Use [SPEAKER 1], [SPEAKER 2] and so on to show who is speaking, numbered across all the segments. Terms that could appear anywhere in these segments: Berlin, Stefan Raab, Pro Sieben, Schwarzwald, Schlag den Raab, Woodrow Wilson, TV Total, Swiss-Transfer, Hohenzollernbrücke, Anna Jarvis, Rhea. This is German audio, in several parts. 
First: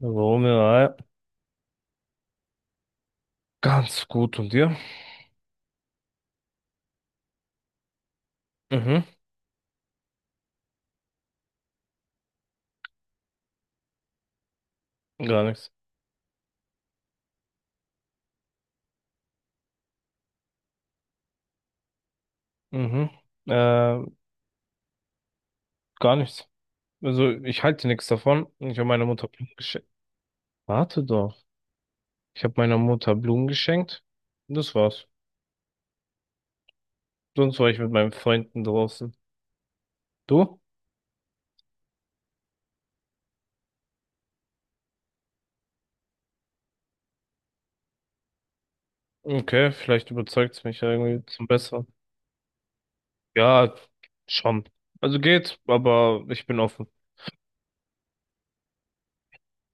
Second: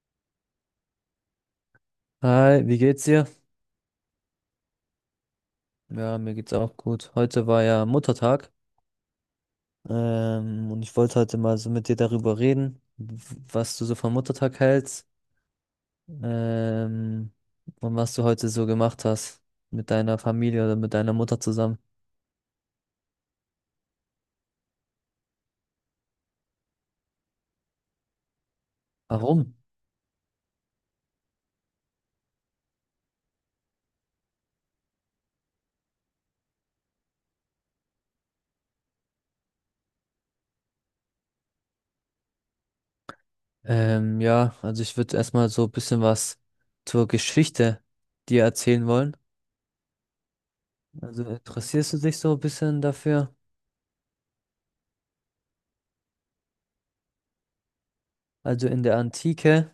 [SPEAKER 1] Romeo, ja.
[SPEAKER 2] Hi, wie geht's dir?
[SPEAKER 1] Ganz gut. Und dir?
[SPEAKER 2] Ja, mir geht's auch gut. Heute war ja Muttertag,
[SPEAKER 1] Mhm.
[SPEAKER 2] und ich wollte heute mal so mit dir darüber reden, was du so vom Muttertag hältst,
[SPEAKER 1] Gar nichts.
[SPEAKER 2] ähm, und was du heute so gemacht hast mit deiner Familie oder mit deiner Mutter zusammen.
[SPEAKER 1] Mhm. Äh, Gar nichts. Also ich halte nichts davon. Ich habe meiner Mutter Blumen
[SPEAKER 2] Warum?
[SPEAKER 1] geschenkt. Warte doch. Ich habe meiner Mutter Blumen geschenkt. Und das war's. Sonst war ich mit meinen Freunden draußen. Du?
[SPEAKER 2] Ja, also ich würde erstmal so ein bisschen was zur Geschichte dir erzählen wollen.
[SPEAKER 1] Okay, vielleicht überzeugt's mich ja
[SPEAKER 2] Also
[SPEAKER 1] irgendwie zum Besseren.
[SPEAKER 2] interessierst du dich so ein bisschen dafür?
[SPEAKER 1] Ja, schon. Also geht, aber ich bin offen.
[SPEAKER 2] Also in der Antike,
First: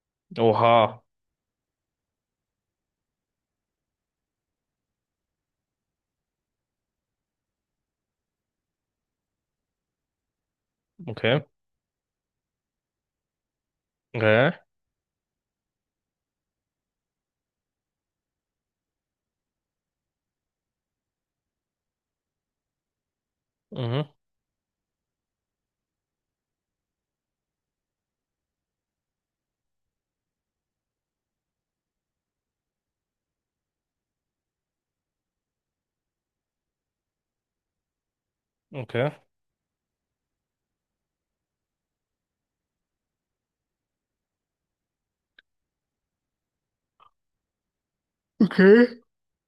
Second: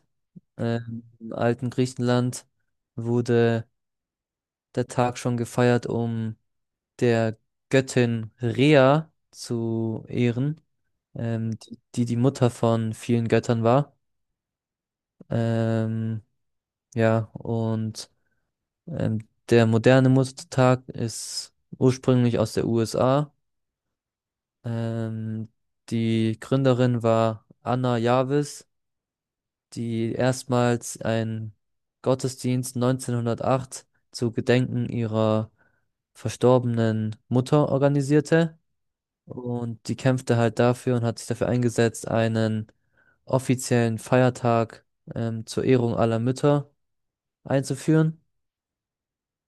[SPEAKER 1] Oha.
[SPEAKER 2] im alten Griechenland wurde der Tag schon gefeiert, um der Göttin Rhea zu ehren,
[SPEAKER 1] Okay.
[SPEAKER 2] die die Mutter von vielen Göttern war.
[SPEAKER 1] Okay.
[SPEAKER 2] Ähm, ja, und ähm, der moderne Muttertag ist ursprünglich aus der USA.
[SPEAKER 1] Mhm.
[SPEAKER 2] Ähm, die Gründerin war Anna Jarvis, die erstmals einen Gottesdienst 1908 zu Gedenken ihrer verstorbenen Mutter organisierte.
[SPEAKER 1] Okay.
[SPEAKER 2] Und die kämpfte halt dafür und hat sich dafür eingesetzt, einen offiziellen Feiertag zur Ehrung aller Mütter einzuführen.
[SPEAKER 1] Okay.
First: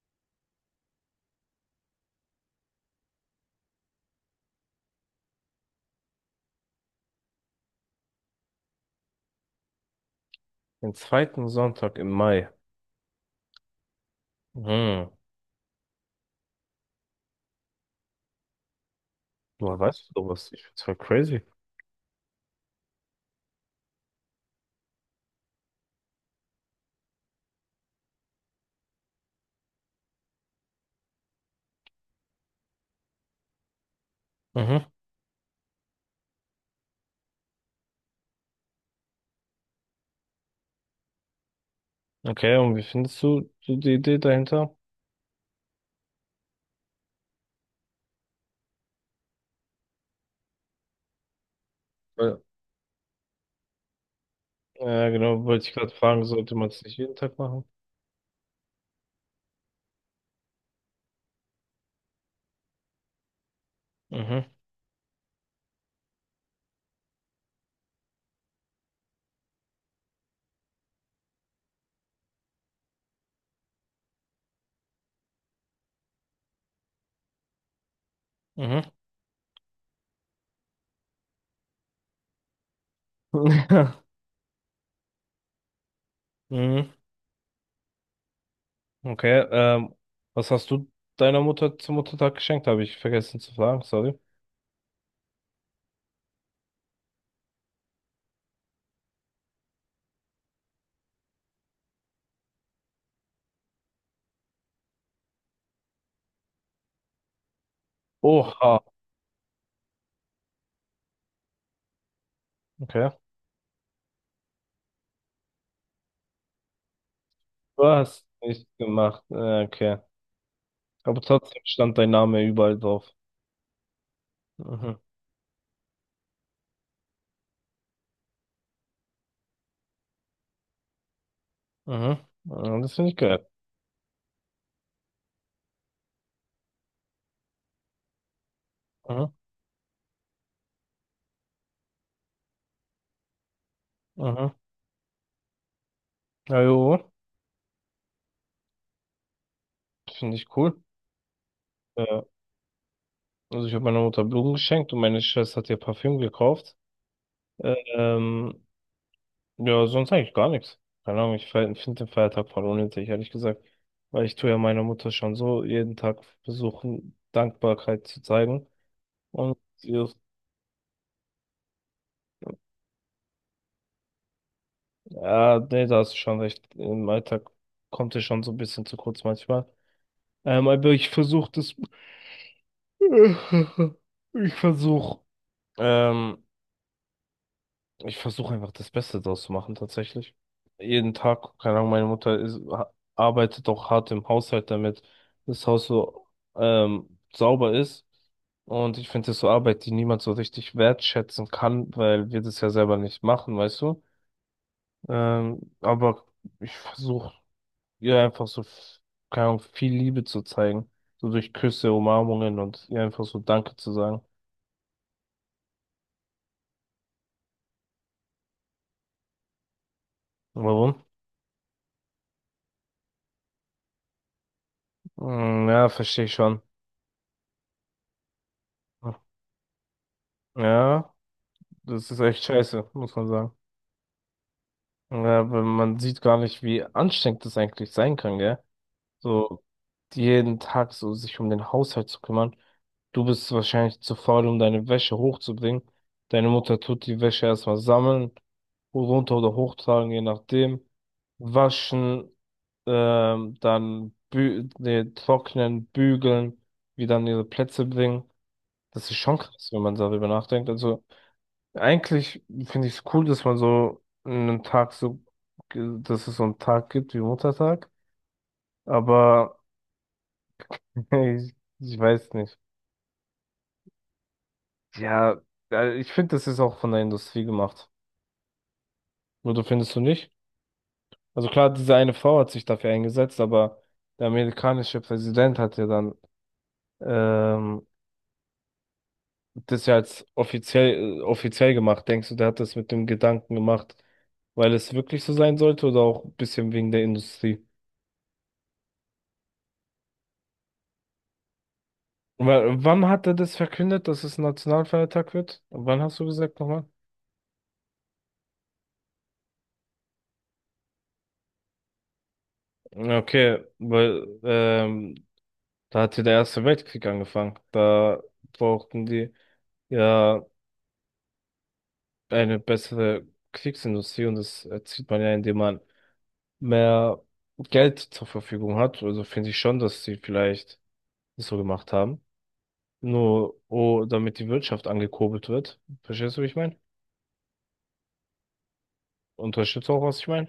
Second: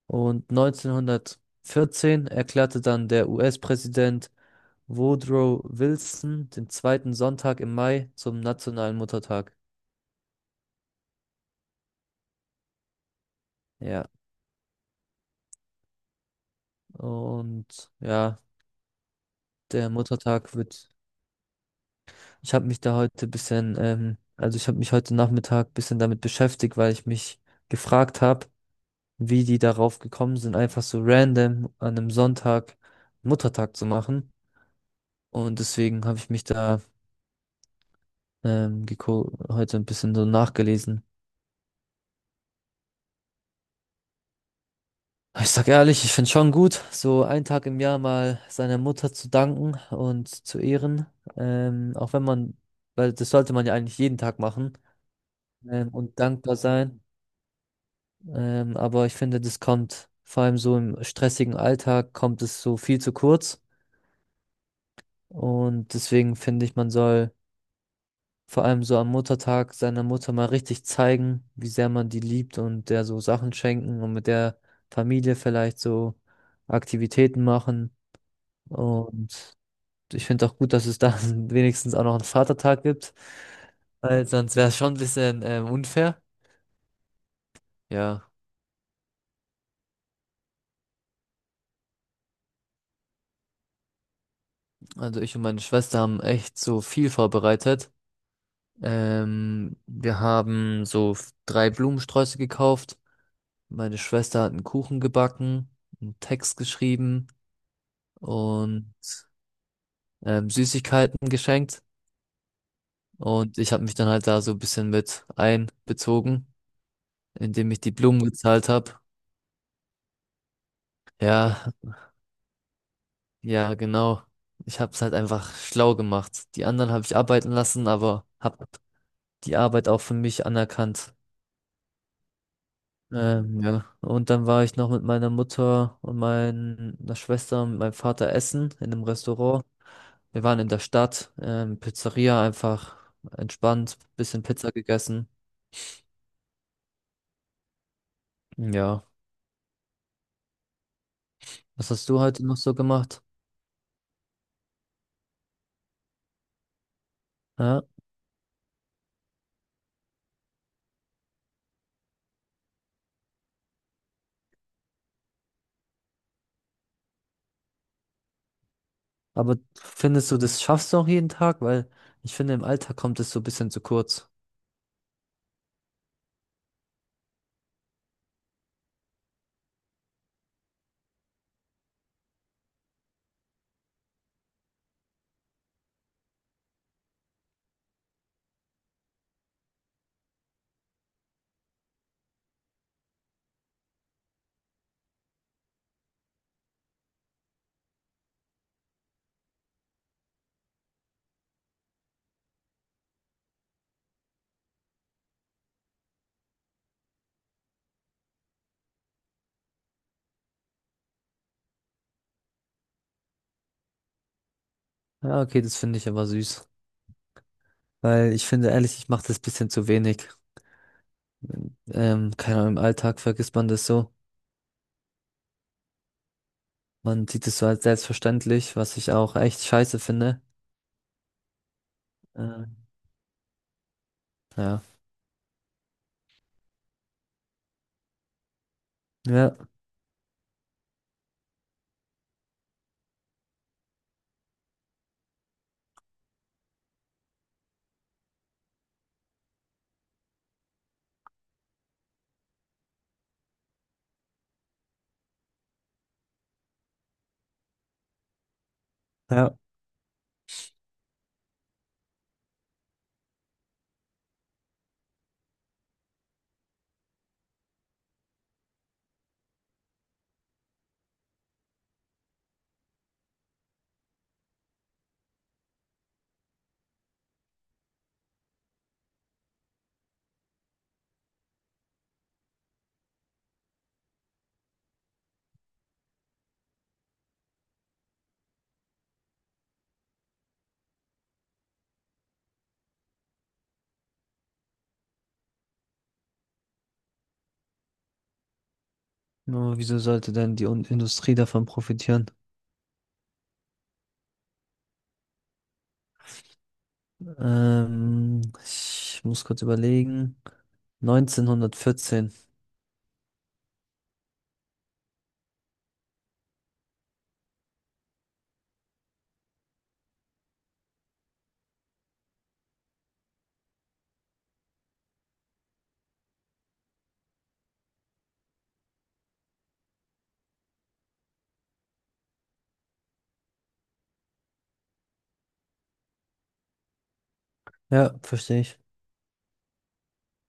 [SPEAKER 2] Und 1914 erklärte dann der US-Präsident Woodrow Wilson den zweiten Sonntag im Mai zum nationalen Muttertag.
[SPEAKER 1] Den zweiten Sonntag im Mai.
[SPEAKER 2] Ja,
[SPEAKER 1] Mhm.
[SPEAKER 2] und ja,
[SPEAKER 1] Woher
[SPEAKER 2] der
[SPEAKER 1] weißt du sowas?
[SPEAKER 2] Muttertag
[SPEAKER 1] Ich find's
[SPEAKER 2] wird,
[SPEAKER 1] voll crazy.
[SPEAKER 2] ich habe mich da heute ein bisschen, also ich habe mich heute Nachmittag ein bisschen damit beschäftigt, weil ich mich gefragt habe, wie die darauf gekommen sind, einfach so random an einem Sonntag Muttertag zu machen.
[SPEAKER 1] Mhm.
[SPEAKER 2] Und deswegen habe ich mich da heute ein bisschen so nachgelesen.
[SPEAKER 1] Okay, und wie findest du so die Idee dahinter?
[SPEAKER 2] Ich sag ehrlich, ich finde schon gut, so einen Tag im Jahr mal seiner Mutter zu danken und zu ehren. Auch wenn
[SPEAKER 1] Weil
[SPEAKER 2] man, weil das sollte man ja eigentlich jeden Tag machen
[SPEAKER 1] ja, genau, wollte ich gerade
[SPEAKER 2] und
[SPEAKER 1] fragen, sollte
[SPEAKER 2] dankbar
[SPEAKER 1] man es nicht
[SPEAKER 2] sein.
[SPEAKER 1] jeden Tag machen?
[SPEAKER 2] Aber ich finde, das kommt vor allem so im stressigen Alltag, kommt es so viel zu kurz.
[SPEAKER 1] Mhm.
[SPEAKER 2] Und deswegen finde ich, man soll vor allem so am Muttertag seiner Mutter mal richtig zeigen, wie sehr man die liebt und der so Sachen schenken und mit der Familie vielleicht so Aktivitäten machen.
[SPEAKER 1] Mhm.
[SPEAKER 2] Und ich finde auch gut, dass es da wenigstens auch noch einen Vatertag gibt, weil sonst wäre es schon ein bisschen unfair.
[SPEAKER 1] Mhm.
[SPEAKER 2] Ja,
[SPEAKER 1] Okay, was hast du deiner Mutter zum Muttertag geschenkt? Habe ich vergessen zu fragen, sorry.
[SPEAKER 2] also ich und meine Schwester haben echt so viel vorbereitet. Wir haben so drei Blumensträuße gekauft. Meine Schwester hat einen Kuchen gebacken, einen Text geschrieben.
[SPEAKER 1] Oha,
[SPEAKER 2] Und Süßigkeiten geschenkt.
[SPEAKER 1] okay.
[SPEAKER 2] Und ich habe mich dann halt da so ein bisschen mit einbezogen, indem ich
[SPEAKER 1] Du
[SPEAKER 2] die Blumen
[SPEAKER 1] hast nichts
[SPEAKER 2] gezahlt habe.
[SPEAKER 1] gemacht, okay. Aber trotzdem
[SPEAKER 2] Ja,
[SPEAKER 1] stand dein Name überall drauf.
[SPEAKER 2] ja, genau. Ich habe
[SPEAKER 1] Mhm.
[SPEAKER 2] es halt einfach schlau gemacht. Die anderen habe ich arbeiten lassen, aber habe die Arbeit auch für mich anerkannt.
[SPEAKER 1] Mhm. Ja, das finde ich geil.
[SPEAKER 2] Ja. Und dann war ich noch mit meiner Mutter und meiner Schwester und meinem Vater essen in einem
[SPEAKER 1] Mhm.
[SPEAKER 2] Restaurant. Wir waren in der Stadt, Pizzeria einfach entspannt, bisschen
[SPEAKER 1] Mhm.
[SPEAKER 2] Pizza gegessen.
[SPEAKER 1] Ja, jo,
[SPEAKER 2] Ja.
[SPEAKER 1] finde ich cool.
[SPEAKER 2] Was hast du
[SPEAKER 1] Äh,
[SPEAKER 2] heute noch so gemacht?
[SPEAKER 1] Also ich habe meiner Mutter Blumen geschenkt und meine Schwester hat ihr Parfüm gekauft.
[SPEAKER 2] Ja,
[SPEAKER 1] Ähm, ja, sonst eigentlich gar nichts. Keine Ahnung, ich finde den Feiertag voll unnötig, ehrlich gesagt. Weil ich tue ja meiner Mutter schon so jeden Tag versuchen, Dankbarkeit zu zeigen. Und
[SPEAKER 2] aber
[SPEAKER 1] ihr-
[SPEAKER 2] findest du, das schaffst du auch jeden Tag? Weil ich finde, im Alltag kommt es so ein bisschen zu kurz.
[SPEAKER 1] ja, nee, da hast du schon recht. Im Alltag kommt es schon so ein bisschen zu kurz manchmal. Aber ich versuche das. Ich versuche. Ähm, Ich versuche einfach das Beste draus zu machen, tatsächlich. Jeden Tag, keine Ahnung, meine Mutter ist, arbeitet auch hart im Haushalt, damit das Haus so sauber ist. Und ich finde das so Arbeit, die niemand so richtig wertschätzen kann, weil wir das ja selber nicht machen, weißt du? Aber ich versuche ihr einfach so, keine Ahnung, viel Liebe zu zeigen. So durch Küsse, Umarmungen und ihr einfach so Danke zu sagen.
[SPEAKER 2] Ja, okay, das finde ich aber süß. Weil ich finde, ehrlich, ich mache das ein bisschen zu wenig.
[SPEAKER 1] Warum?
[SPEAKER 2] Keine Ahnung, im Alltag vergisst man das so.
[SPEAKER 1] Hm, ja, verstehe ich schon.
[SPEAKER 2] Man sieht es so als selbstverständlich, was ich auch echt scheiße finde.
[SPEAKER 1] Ja. Das ist echt
[SPEAKER 2] Ähm,
[SPEAKER 1] scheiße, muss man sagen.
[SPEAKER 2] ja.
[SPEAKER 1] Ja, weil man sieht gar nicht, wie anstrengend das eigentlich sein kann, gell?
[SPEAKER 2] Ja,
[SPEAKER 1] So jeden Tag so sich um den Haushalt zu kümmern. Du bist wahrscheinlich zu faul, um deine Wäsche hochzubringen. Deine Mutter tut die Wäsche erstmal sammeln, runter oder hochtragen, je nachdem. Waschen, trocknen, bügeln, wieder an ihre Plätze bringen. Das ist schon
[SPEAKER 2] ja.
[SPEAKER 1] krass, wenn man darüber nachdenkt. Also eigentlich finde ich es cool, dass man so einen Tag so, dass es so einen Tag gibt wie Muttertag, aber ich, ich weiß nicht. Ja, ich finde, das ist auch von der Industrie gemacht. Oder findest du nicht? Also klar, diese eine Frau hat sich dafür eingesetzt, aber der amerikanische Präsident hat ja dann ähm, das ja als offiziell, offiziell gemacht. Denkst du, der hat das mit dem Gedanken gemacht, weil es wirklich so sein sollte oder auch ein bisschen wegen der Industrie?
[SPEAKER 2] Nur wieso sollte denn die Industrie davon profitieren?
[SPEAKER 1] Wann hat er das verkündet, dass es ein Nationalfeiertag wird? Wann hast du gesagt nochmal?
[SPEAKER 2] Ich muss kurz überlegen. 1914.
[SPEAKER 1] Okay, weil da hat ja der Erste Weltkrieg angefangen. Da brauchten die ja eine bessere Kriegsindustrie und das erzielt man ja, indem man mehr Geld zur Verfügung hat. Also finde ich schon, dass sie vielleicht das so gemacht haben. Nur, oh, damit die Wirtschaft angekurbelt wird. Verstehst du, wie ich meine?
[SPEAKER 2] Ja, verstehe ich.
[SPEAKER 1] Unterstützt auch, was ich meine?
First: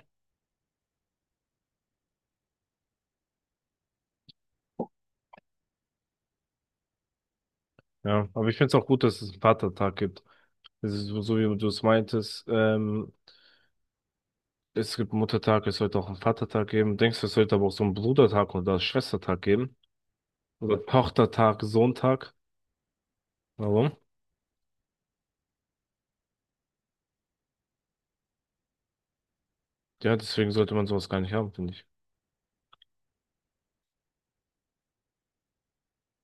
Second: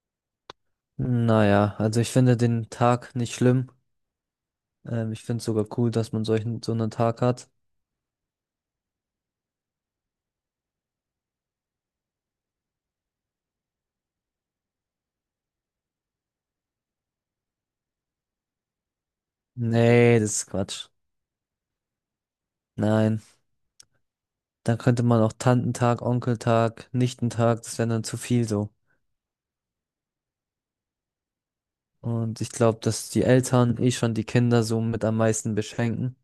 [SPEAKER 2] Naja, also ich finde den Tag nicht schlimm. Ich finde es sogar cool, dass man solchen, so einen Tag hat.
[SPEAKER 1] Ja, aber ich finde es auch gut, dass es einen Vatertag gibt. Es ist so, so wie du es meintest, es gibt Muttertag, es sollte auch einen Vatertag geben. Denkst du, es sollte aber auch so einen Brudertag oder Schwestertag geben?
[SPEAKER 2] Nee, das ist
[SPEAKER 1] Oder
[SPEAKER 2] Quatsch.
[SPEAKER 1] Tochtertag, Sohntag?
[SPEAKER 2] Nein.
[SPEAKER 1] Warum?
[SPEAKER 2] Dann könnte man auch Tantentag, Onkeltag, Nichtentag, das wäre dann zu viel so.
[SPEAKER 1] Ja, deswegen sollte man sowas gar nicht haben, finde ich.
[SPEAKER 2] Und ich glaube, dass die Eltern eh schon die Kinder so mit am meisten beschenken.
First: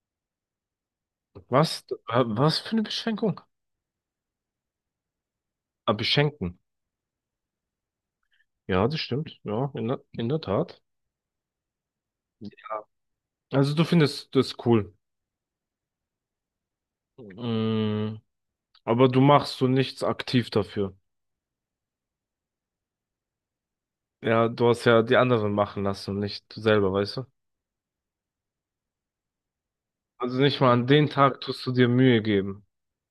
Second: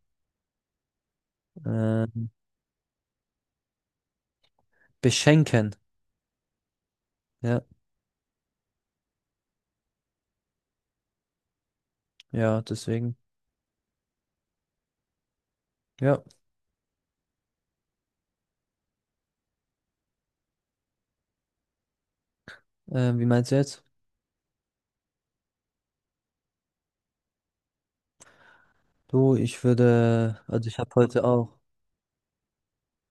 [SPEAKER 1] Was?
[SPEAKER 2] Ähm,
[SPEAKER 1] Was für eine Beschränkung?
[SPEAKER 2] beschenken.
[SPEAKER 1] Ah, beschenken.
[SPEAKER 2] Ja,
[SPEAKER 1] Ja, das stimmt. Ja, in der Tat. Ja.
[SPEAKER 2] ja, deswegen.
[SPEAKER 1] Also du findest das cool.
[SPEAKER 2] Ja.
[SPEAKER 1] Mhm. Aber du machst so nichts aktiv dafür.
[SPEAKER 2] Wie meinst du jetzt?
[SPEAKER 1] Ja, du hast ja die anderen machen lassen und nicht du selber, weißt du?
[SPEAKER 2] Du, ich
[SPEAKER 1] Also
[SPEAKER 2] würde,
[SPEAKER 1] nicht
[SPEAKER 2] also
[SPEAKER 1] mal
[SPEAKER 2] ich
[SPEAKER 1] an
[SPEAKER 2] habe
[SPEAKER 1] den
[SPEAKER 2] heute
[SPEAKER 1] Tag
[SPEAKER 2] auch,
[SPEAKER 1] tust du dir Mühe geben.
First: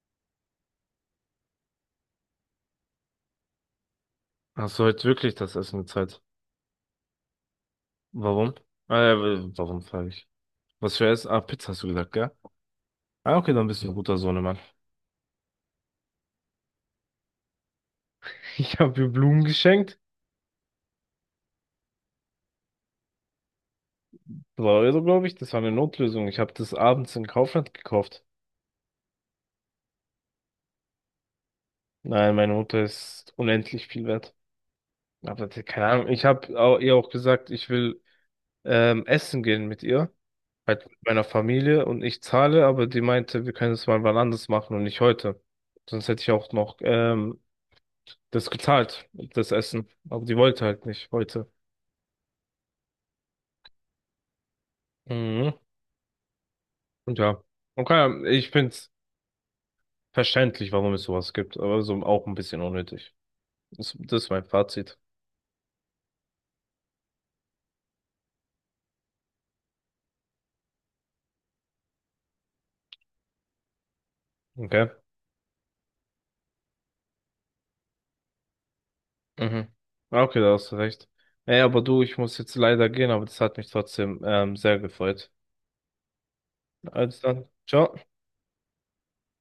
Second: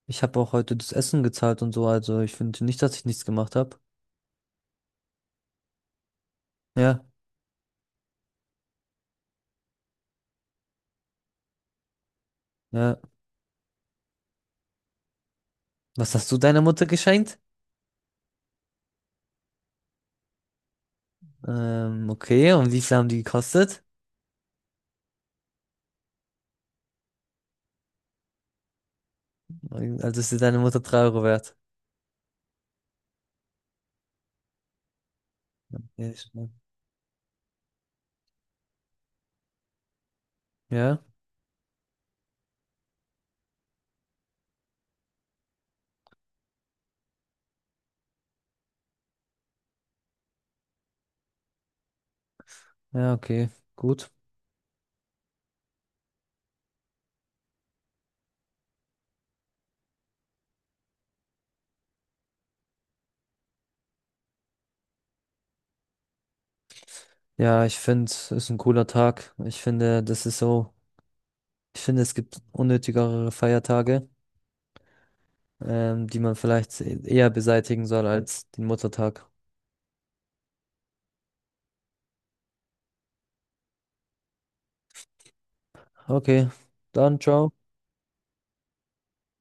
[SPEAKER 2] ich habe auch heute das Essen gezahlt und so, also ich finde nicht, dass ich nichts gemacht habe.
[SPEAKER 1] Hast du heute wirklich das Essen bezahlt?
[SPEAKER 2] Ja.
[SPEAKER 1] Warum? Äh, warum frage ich? Was für Essen? Ah, Pizza hast du gesagt, gell?
[SPEAKER 2] Ja.
[SPEAKER 1] Ah, okay, dann bist du ein guter Sohnemann.
[SPEAKER 2] Was hast du deiner Mutter geschenkt?
[SPEAKER 1] Ich habe mir Blumen geschenkt.
[SPEAKER 2] Okay, und wie viel haben die gekostet?
[SPEAKER 1] 2 Euro, glaube ich. Das war eine Notlösung. Ich habe das abends in Kaufland gekauft.
[SPEAKER 2] Also ist dir deine Mutter 3 Euro wert.
[SPEAKER 1] Nein, meine Mutter ist unendlich viel wert. Aber
[SPEAKER 2] Ja,
[SPEAKER 1] keine Ahnung. Ich
[SPEAKER 2] ist
[SPEAKER 1] habe ihr auch gesagt, ich will essen gehen mit ihr. Halt mit
[SPEAKER 2] ja,
[SPEAKER 1] meiner Familie und ich zahle, aber die meinte, wir können es mal wann anders machen und nicht heute. Sonst hätte ich auch noch das gezahlt, das Essen. Aber die wollte halt nicht heute.
[SPEAKER 2] ja, okay, gut.
[SPEAKER 1] Mhm. Und ja. Okay, ich find's verständlich, warum es sowas gibt, aber so auch ein bisschen unnötig. Das ist mein Fazit.
[SPEAKER 2] Ja, ich finde, es ist ein cooler Tag. Ich finde, das ist so, ich finde, es gibt unnötigere Feiertage,
[SPEAKER 1] Okay.
[SPEAKER 2] die man vielleicht eher beseitigen soll als den Muttertag.
[SPEAKER 1] Mhm. Ah, okay, da hast du recht. Ey, aber du, ich muss jetzt leider gehen, aber das hat mich trotzdem sehr gefreut.
[SPEAKER 2] Okay, dann
[SPEAKER 1] Also dann,
[SPEAKER 2] ciao.
[SPEAKER 1] ciao.